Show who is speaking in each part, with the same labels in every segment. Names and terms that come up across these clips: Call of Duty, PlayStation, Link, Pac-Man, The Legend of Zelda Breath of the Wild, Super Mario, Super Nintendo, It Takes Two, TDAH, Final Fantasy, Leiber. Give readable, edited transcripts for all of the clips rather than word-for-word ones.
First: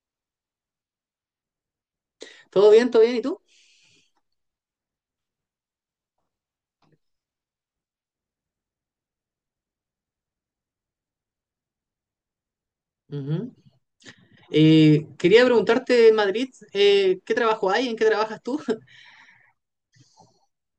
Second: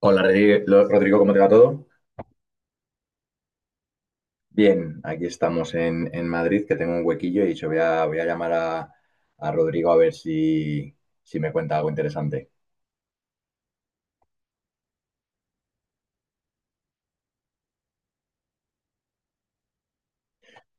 Speaker 1: Hola Rodrigo, ¿cómo te va todo?
Speaker 2: ¿Todo bien? ¿Todo bien? ¿Y tú?
Speaker 1: Bien, aquí estamos en Madrid, que tengo un huequillo y he dicho, voy a llamar a Rodrigo a ver si me cuenta algo interesante.
Speaker 2: Ujú. Quería preguntarte en Madrid, ¿qué trabajo hay? ¿En qué trabajas tú?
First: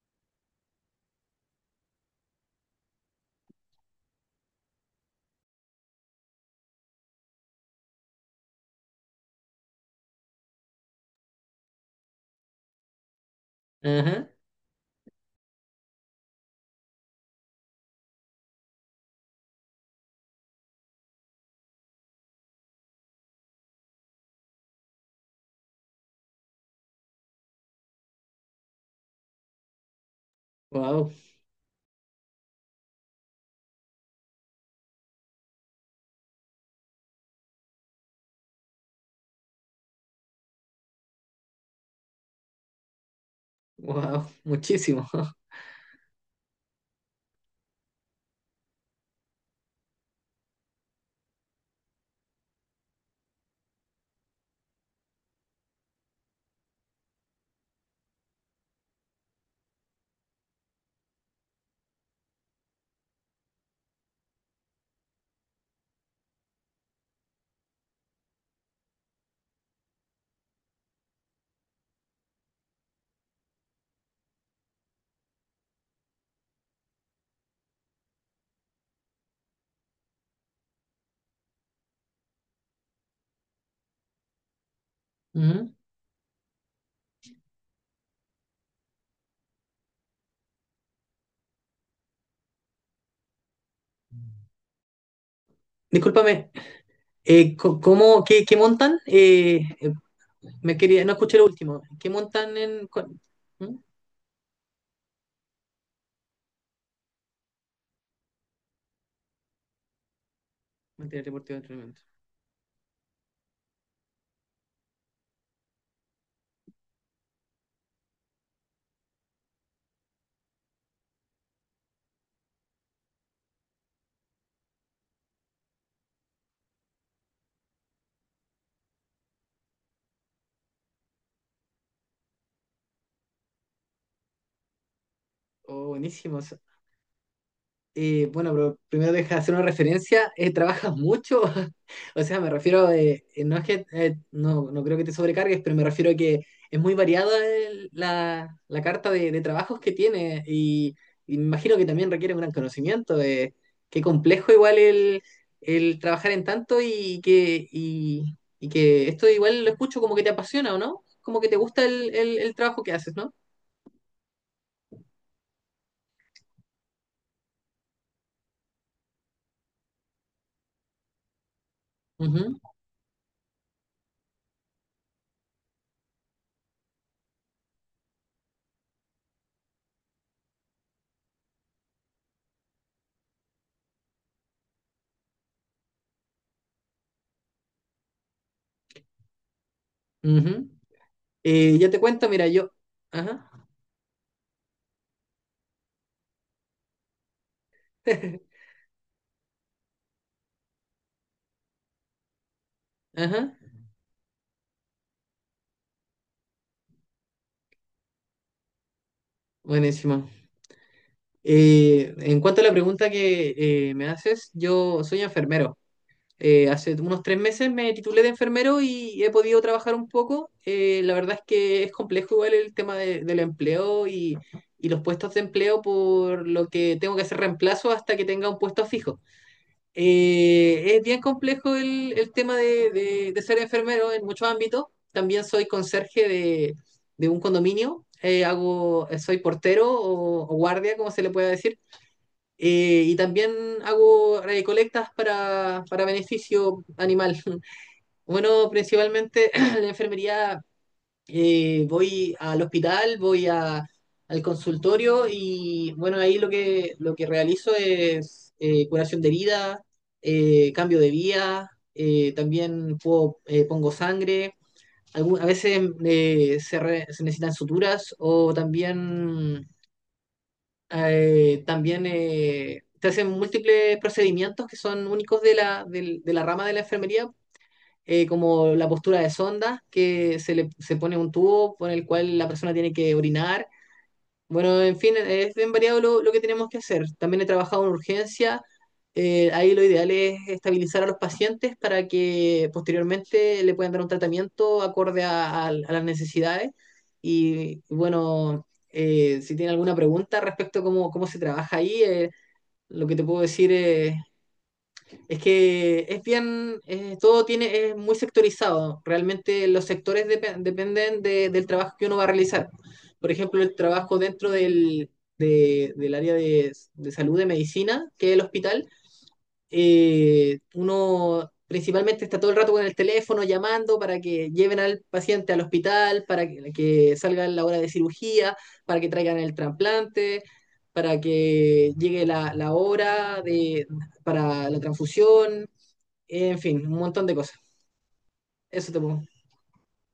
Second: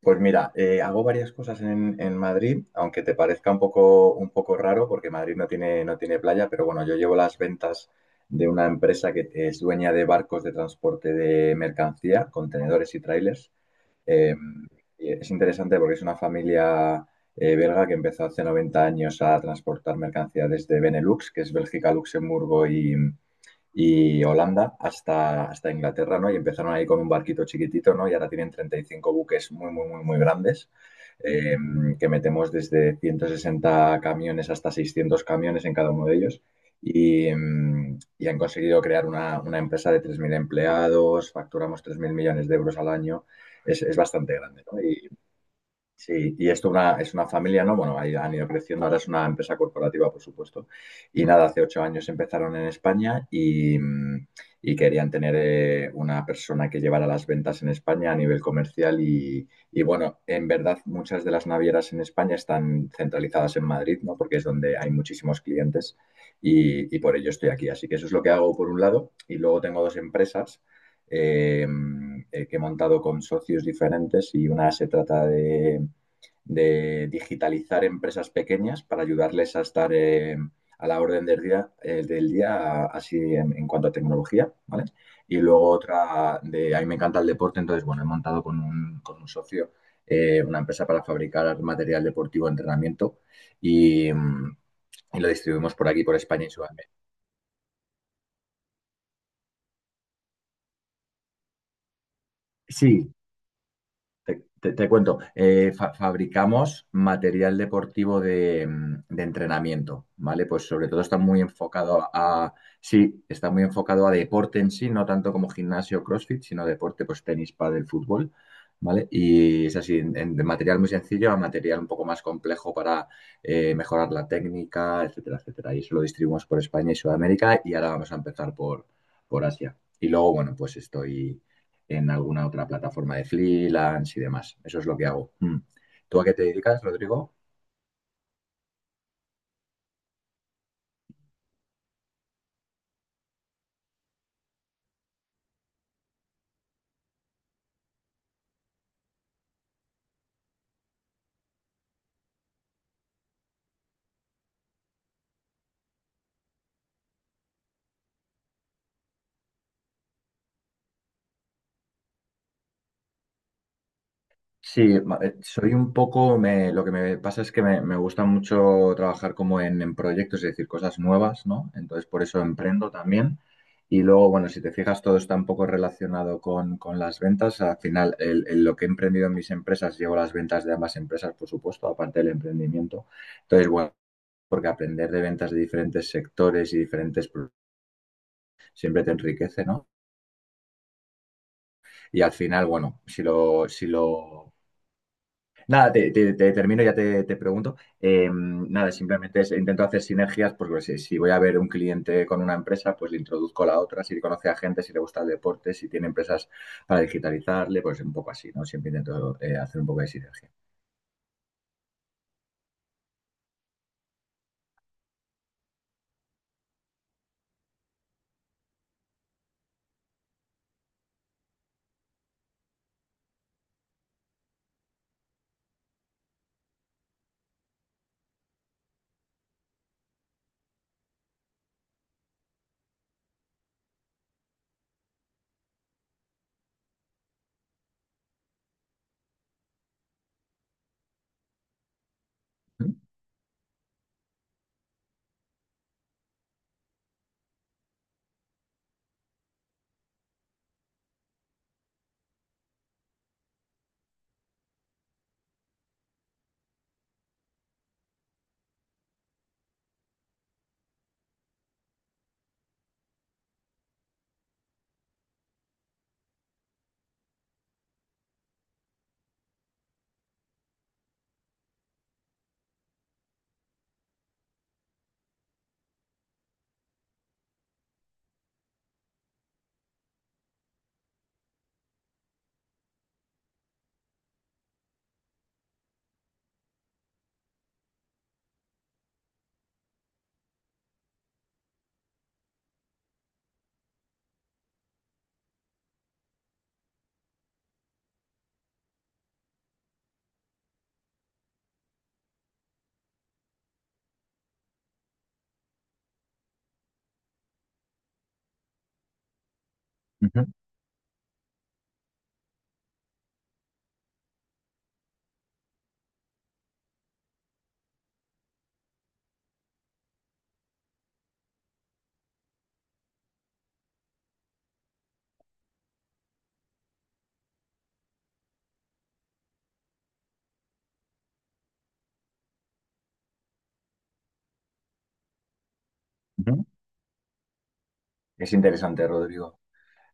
Speaker 1: Pues mira, hago varias cosas en Madrid, aunque te parezca un poco raro, porque Madrid no tiene playa, pero bueno, yo llevo las ventas de una empresa que es dueña de barcos de transporte de mercancía, contenedores y trailers.
Speaker 2: Ajá.
Speaker 1: Eh, es interesante porque es una familia belga que empezó hace 90 años a transportar mercancías desde Benelux, que es Bélgica, Luxemburgo y Holanda hasta Inglaterra, ¿no? Y empezaron ahí con un barquito chiquitito, ¿no? Y ahora tienen 35 buques muy, muy, muy, muy grandes,
Speaker 2: Wow,
Speaker 1: eh, que metemos desde 160 camiones hasta 600 camiones en cada uno de ellos. Y han conseguido crear una empresa de 3.000 empleados, facturamos 3.000 millones de euros al año, es
Speaker 2: wow,
Speaker 1: bastante grande, ¿no?
Speaker 2: muchísimo.
Speaker 1: Sí, y es una familia, ¿no? Bueno, ahí han ido creciendo, ahora es una empresa corporativa, por supuesto. Y nada, hace 8 años empezaron en España y querían tener una persona que llevara las ventas en España a nivel comercial bueno, en verdad muchas de las navieras en España están centralizadas en Madrid, ¿no? Porque es donde hay muchísimos clientes y por ello estoy aquí. Así que eso es lo que hago por un lado y luego tengo dos empresas eh, que he montado con socios diferentes y una se trata de digitalizar empresas pequeñas para ayudarles a estar a la orden del día, del día así en cuanto a tecnología, ¿vale? Y luego
Speaker 2: Ujú.
Speaker 1: otra de, a mí me encanta el deporte, entonces, bueno, he montado con con un socio una empresa para fabricar material deportivo de entrenamiento y, mm, y lo distribuimos por aquí, por España
Speaker 2: Discúlpame,
Speaker 1: y Sudamérica.
Speaker 2: ¿cómo, qué montan? Me quería, no escuché lo último. ¿Qué montan en
Speaker 1: Sí,
Speaker 2: cu-? ¿Mm?
Speaker 1: Te cuento, fabricamos material deportivo de entrenamiento, ¿vale? Pues sobre todo está
Speaker 2: ¿Material
Speaker 1: muy
Speaker 2: deportivo de entrenamiento?
Speaker 1: enfocado a, sí, está muy enfocado a deporte en sí, no tanto como gimnasio o CrossFit, sino deporte, pues tenis, pádel, fútbol, ¿vale? Y es así, de material muy sencillo a material un poco más complejo para mejorar la técnica, etcétera, etcétera. Y eso lo distribuimos por España y Sudamérica y ahora vamos a empezar por Asia. Y luego, bueno, pues estoy en alguna otra plataforma de freelance y demás. Eso es lo que hago. Mm.
Speaker 2: Oh,
Speaker 1: ¿Tú a qué te
Speaker 2: buenísimos.
Speaker 1: dedicas, Rodrigo?
Speaker 2: Bueno, pero primero deja hacer una referencia. ¿Trabajas mucho? O sea, me refiero, no es que, no, no creo que te sobrecargues, pero me refiero a que es muy variada la carta de trabajos que tiene y me imagino que también requiere un gran conocimiento. Qué complejo igual el trabajar en tanto y que esto igual lo escucho como que te apasiona, ¿o no? Como que te gusta el trabajo que haces, ¿no?
Speaker 1: Sí, soy un poco, lo que me pasa es que me gusta mucho trabajar como en proyectos, es decir, cosas nuevas, ¿no? Entonces por eso
Speaker 2: Ujú,
Speaker 1: emprendo también. Y luego, bueno, si te fijas, todo está un poco relacionado con las ventas. Al final, lo que he emprendido en mis empresas, llevo las ventas de ambas empresas, por supuesto, aparte del emprendimiento. Entonces, bueno, porque aprender de ventas de diferentes sectores y diferentes, siempre te enriquece, ¿no?
Speaker 2: ujú. Yo te
Speaker 1: Y
Speaker 2: cuento,
Speaker 1: al
Speaker 2: mira,
Speaker 1: final,
Speaker 2: yo.
Speaker 1: bueno,
Speaker 2: Ajá.
Speaker 1: si lo... Nada, te termino, ya te pregunto. Nada, simplemente intento hacer sinergias porque si, si voy a ver un cliente con una empresa, pues le
Speaker 2: Ajá,
Speaker 1: introduzco a la otra, si conoce a gente, si le gusta el deporte, si tiene empresas para digitalizarle, pues un poco así, ¿no? Siempre intento hacer un poco de
Speaker 2: buenísimo.
Speaker 1: sinergia.
Speaker 2: En cuanto a la pregunta que me haces, yo soy enfermero. Hace unos 3 meses me titulé de enfermero y he podido trabajar un poco. La verdad es que es complejo igual el tema del empleo y los puestos de empleo, por lo que tengo que hacer reemplazo hasta que tenga un puesto fijo. Es bien complejo el tema de ser enfermero en muchos ámbitos. También soy conserje de un condominio. Hago, soy portero o guardia, como se le pueda decir.
Speaker 1: Ujú,
Speaker 2: Y también hago recolectas para beneficio animal. Bueno, principalmente la enfermería, voy al hospital, al consultorio y bueno, ahí lo que realizo es curación de herida, cambio de vía, también pongo sangre, a veces se necesitan suturas o también, te hacen múltiples procedimientos que son únicos de la rama de la enfermería, como la postura de sonda, que se le se pone un tubo por el cual la persona tiene que orinar. Bueno, en fin, es bien variado lo que tenemos que hacer. También he trabajado en urgencia. Ahí lo ideal es estabilizar a los pacientes para que posteriormente le puedan dar un tratamiento acorde a las necesidades. Y bueno, si tiene alguna pregunta respecto a cómo se trabaja ahí, lo que te puedo decir es que es bien, todo tiene, es muy sectorizado. Realmente los sectores
Speaker 1: ujú,
Speaker 2: dependen del trabajo que uno va a realizar. Por ejemplo, el trabajo dentro del área de salud, de medicina, que es el hospital. Uno principalmente está todo el rato con el teléfono llamando para que lleven al paciente al hospital, para que salga la hora de cirugía, para que traigan el trasplante, para que llegue la hora de, para la transfusión, en
Speaker 1: ujú.
Speaker 2: fin, un montón de cosas.
Speaker 1: Es
Speaker 2: Eso te
Speaker 1: interesante,
Speaker 2: pongo.
Speaker 1: Rodrigo.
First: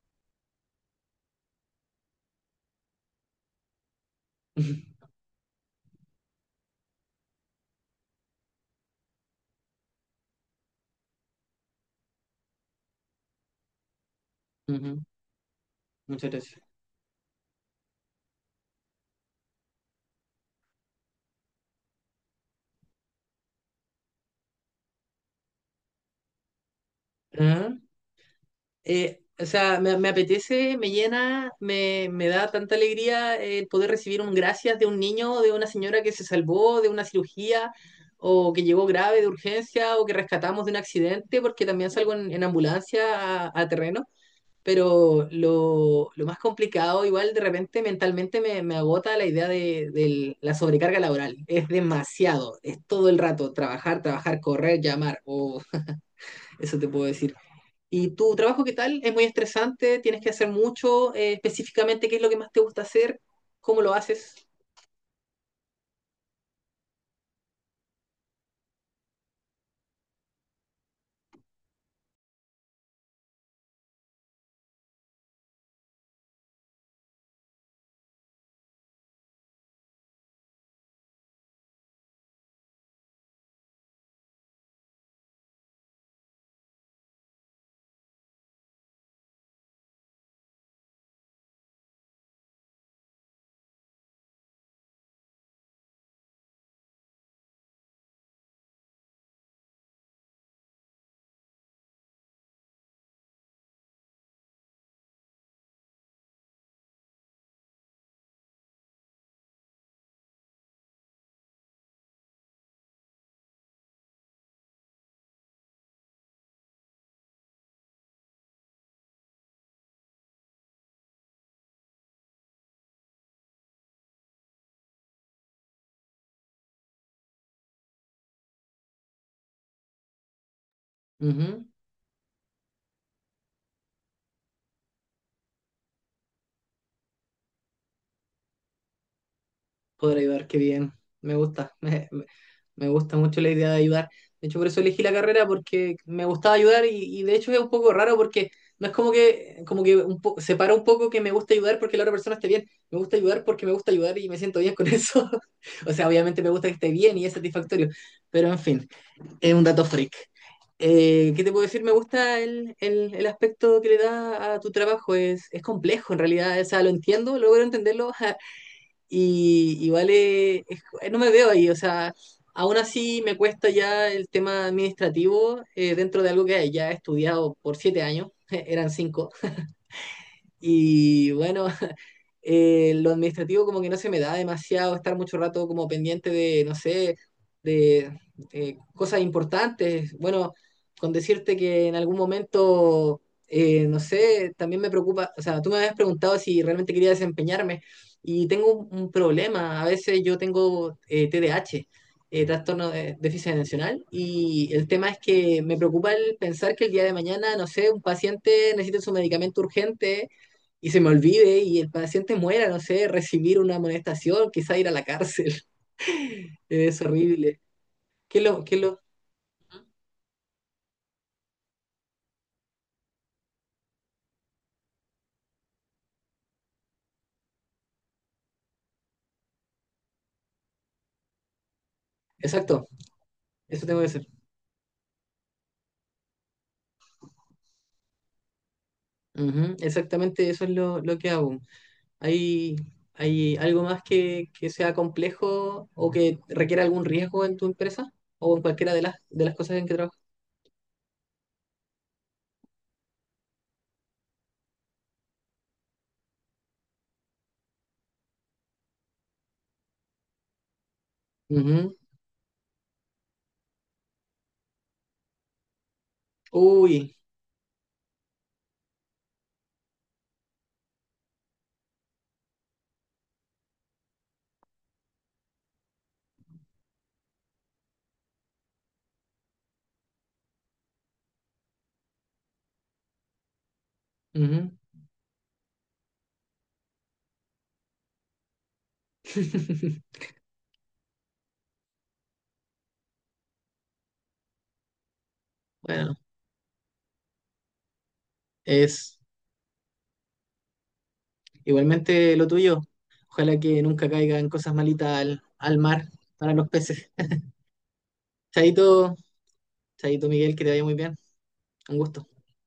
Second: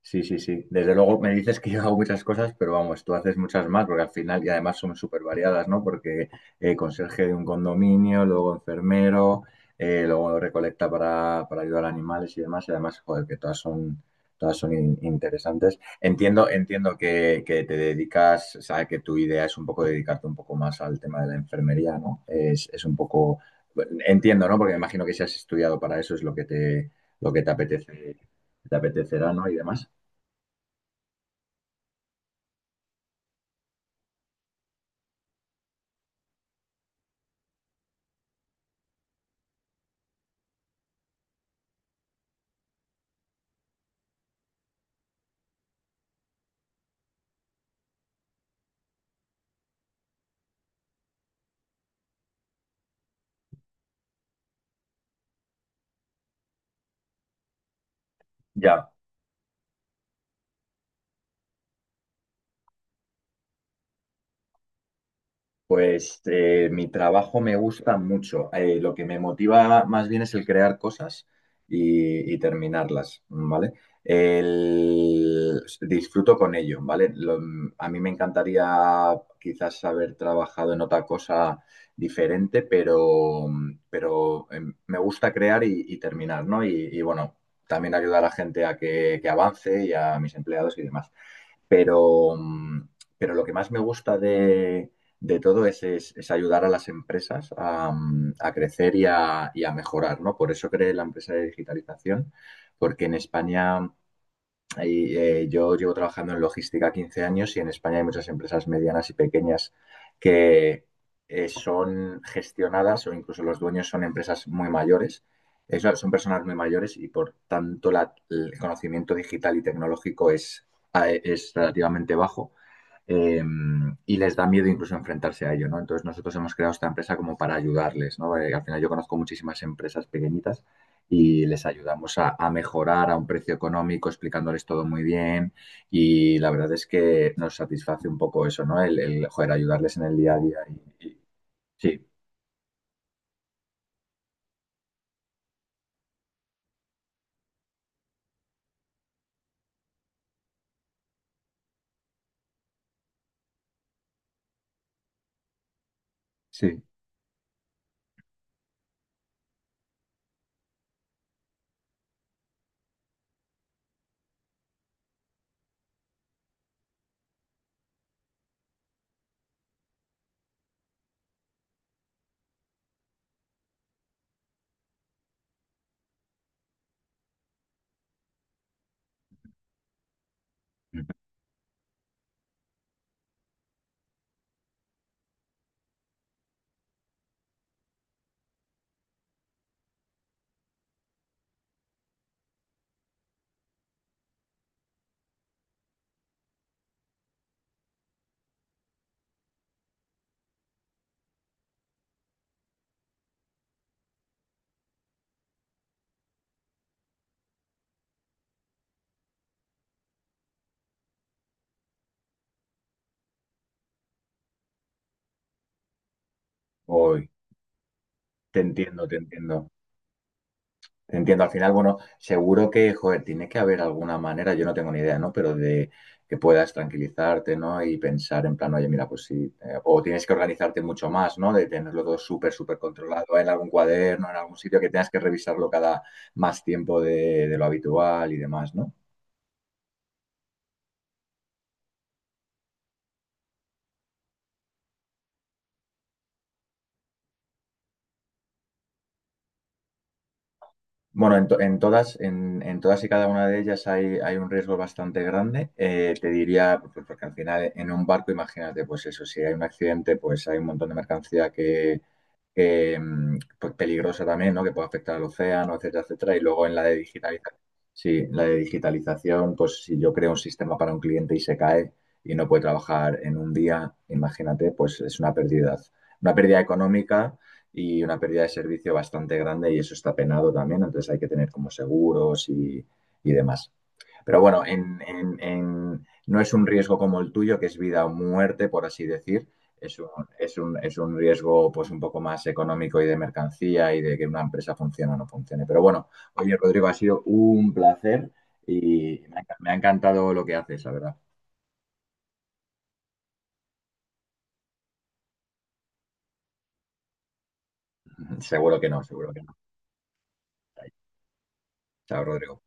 Speaker 1: Sí, sí, sí. Desde luego me dices que yo hago muchas cosas, pero vamos, tú haces muchas más, porque al final, y además son súper variadas, ¿no? Porque conserje de un condominio, luego enfermero, luego recolecta para ayudar a animales y demás, y además, joder, que todas son
Speaker 2: Ujú.
Speaker 1: interesantes.
Speaker 2: Muchas
Speaker 1: Entiendo,
Speaker 2: gracias.
Speaker 1: entiendo que te dedicas, o sea, que tu idea es un poco dedicarte un poco más al tema de la enfermería, ¿no? Es un poco, entiendo, ¿no? Porque me imagino que si has estudiado para eso es lo que te
Speaker 2: Ajá.
Speaker 1: apetece, te apetecerá,
Speaker 2: O
Speaker 1: ¿no? Y
Speaker 2: sea,
Speaker 1: demás.
Speaker 2: me apetece, me llena, me da tanta alegría el poder recibir un gracias de un niño, de una señora que se salvó de una cirugía o que llegó grave de urgencia o que rescatamos de un accidente, porque también salgo en ambulancia a terreno. Pero lo más complicado, igual de repente mentalmente me agota la idea de la sobrecarga laboral. Es demasiado, es todo el rato, trabajar, trabajar, correr, llamar, o eso te puedo decir. ¿Y tu trabajo qué
Speaker 1: Ya,
Speaker 2: tal? ¿Es muy estresante? ¿Tienes que hacer mucho? Específicamente, ¿qué es lo que más te gusta hacer? ¿Cómo lo haces?
Speaker 1: pues mi trabajo me gusta mucho. Lo que me motiva más bien es el crear cosas y terminarlas, ¿vale? Disfruto con ello, ¿vale? A mí me encantaría quizás haber trabajado en otra cosa diferente, pero, pero eh, me gusta crear y terminar, ¿no? Bueno, también ayudar a la gente a que avance y a mis empleados y demás. Pero, mm, pero lo que más me gusta de todo es, es ayudar a las empresas a crecer y a mejorar, ¿no? Por eso creé la empresa de digitalización, porque en España yo llevo trabajando en logística 15 años y en España hay muchas empresas medianas y pequeñas que son gestionadas o incluso los dueños son empresas muy mayores. Son son personas muy mayores y por tanto el conocimiento digital y tecnológico es, es relativamente bajo eh, y les da miedo incluso enfrentarse a ello, ¿no? Entonces nosotros hemos creado esta empresa como para ayudarles, ¿no? Al final yo conozco muchísimas empresas pequeñitas y les
Speaker 2: Ujú.
Speaker 1: ayudamos a mejorar a un precio económico, explicándoles todo muy bien. Y la verdad es que nos satisface un poco eso, ¿no? Joder, ayudarles en el
Speaker 2: Poder
Speaker 1: día a
Speaker 2: ayudar, qué
Speaker 1: día.
Speaker 2: bien.
Speaker 1: y- y-
Speaker 2: Me gusta.
Speaker 1: sí,
Speaker 2: Me gusta mucho la idea de ayudar. De hecho, por eso elegí la carrera, porque me gustaba ayudar y de hecho es un poco raro porque no es como que un separa un poco que me gusta ayudar porque la otra persona esté bien. Me gusta ayudar porque me gusta ayudar y me siento bien con eso. O sea, obviamente me gusta que
Speaker 1: sí.
Speaker 2: esté bien y es satisfactorio. Pero en fin, es un dato freak. ¿Qué te puedo decir? Me gusta el aspecto que le da a tu trabajo. Es complejo en realidad. O sea, lo entiendo, logro entenderlo. Y igual no me veo ahí, o sea, aún así me cuesta ya el tema administrativo, dentro de algo que ya he estudiado por 7 años, eran cinco, y bueno, lo administrativo como que no se me da demasiado estar mucho rato como pendiente de, no sé, de cosas importantes. Bueno, con decirte que en algún momento, no sé, también me preocupa, o sea, tú me habías preguntado si realmente quería desempeñarme y tengo un problema. A veces yo tengo TDAH, trastorno de déficit atencional, y el tema es que me preocupa el pensar que el día de mañana, no sé, un paciente necesita su medicamento urgente y se me olvide y el paciente muera, no sé, recibir una amonestación, quizá ir a la cárcel. Es
Speaker 1: Uy,
Speaker 2: horrible. ¿Qué
Speaker 1: te
Speaker 2: lo, qué lo?
Speaker 1: entiendo, te entiendo. Entiendo, al final, bueno, seguro que, joder, tiene que haber alguna manera, yo no tengo ni idea, ¿no? Pero de que puedas tranquilizarte, ¿no? Y pensar en plan, oye, mira, pues sí, o tienes que organizarte mucho más, ¿no? De tenerlo todo súper, súper
Speaker 2: Exacto,
Speaker 1: controlado en algún
Speaker 2: eso tengo que hacer.
Speaker 1: cuaderno, en algún sitio que tengas que revisarlo cada más tiempo de lo habitual y demás, ¿no?
Speaker 2: Ujú, exactamente eso es lo que hago. ¿Hay, hay algo más que sea complejo o que requiera algún riesgo en tu empresa o en cualquiera de las cosas en que trabajas?
Speaker 1: Bueno, en todas, en todas y cada una de ellas hay, hay un riesgo bastante grande. Te diría, pues, porque al final en un barco, imagínate, pues eso, si hay un accidente, pues hay un montón de mercancía
Speaker 2: Ujú.
Speaker 1: que eh, pues peligrosa también, ¿no? Que puede afectar al océano, etcétera, etcétera. Y luego en la de
Speaker 2: Uy,
Speaker 1: digitalización, sí, la de digitalización, pues si yo creo un sistema para un cliente y se cae y no puede trabajar en un día, imagínate, pues es una pérdida económica y una pérdida de servicio bastante grande y eso está penado también, entonces hay que tener como seguros y demás. Pero bueno,
Speaker 2: ujú.
Speaker 1: no es un riesgo como el tuyo, que es vida o muerte, por así decir. Es un, es un riesgo pues un poco más económico y de mercancía y de que una empresa funcione o no funcione. Pero bueno,
Speaker 2: Bueno,
Speaker 1: oye, Rodrigo, ha sido un placer
Speaker 2: es
Speaker 1: y me ha encantado lo que haces, la verdad.
Speaker 2: igualmente lo tuyo. Ojalá que nunca caigan cosas malitas al mar para los peces.
Speaker 1: Seguro que no,
Speaker 2: Chaito,
Speaker 1: seguro que no.
Speaker 2: chaito Miguel, que te vaya muy bien. Un
Speaker 1: Chao,
Speaker 2: gusto.
Speaker 1: Rodrigo.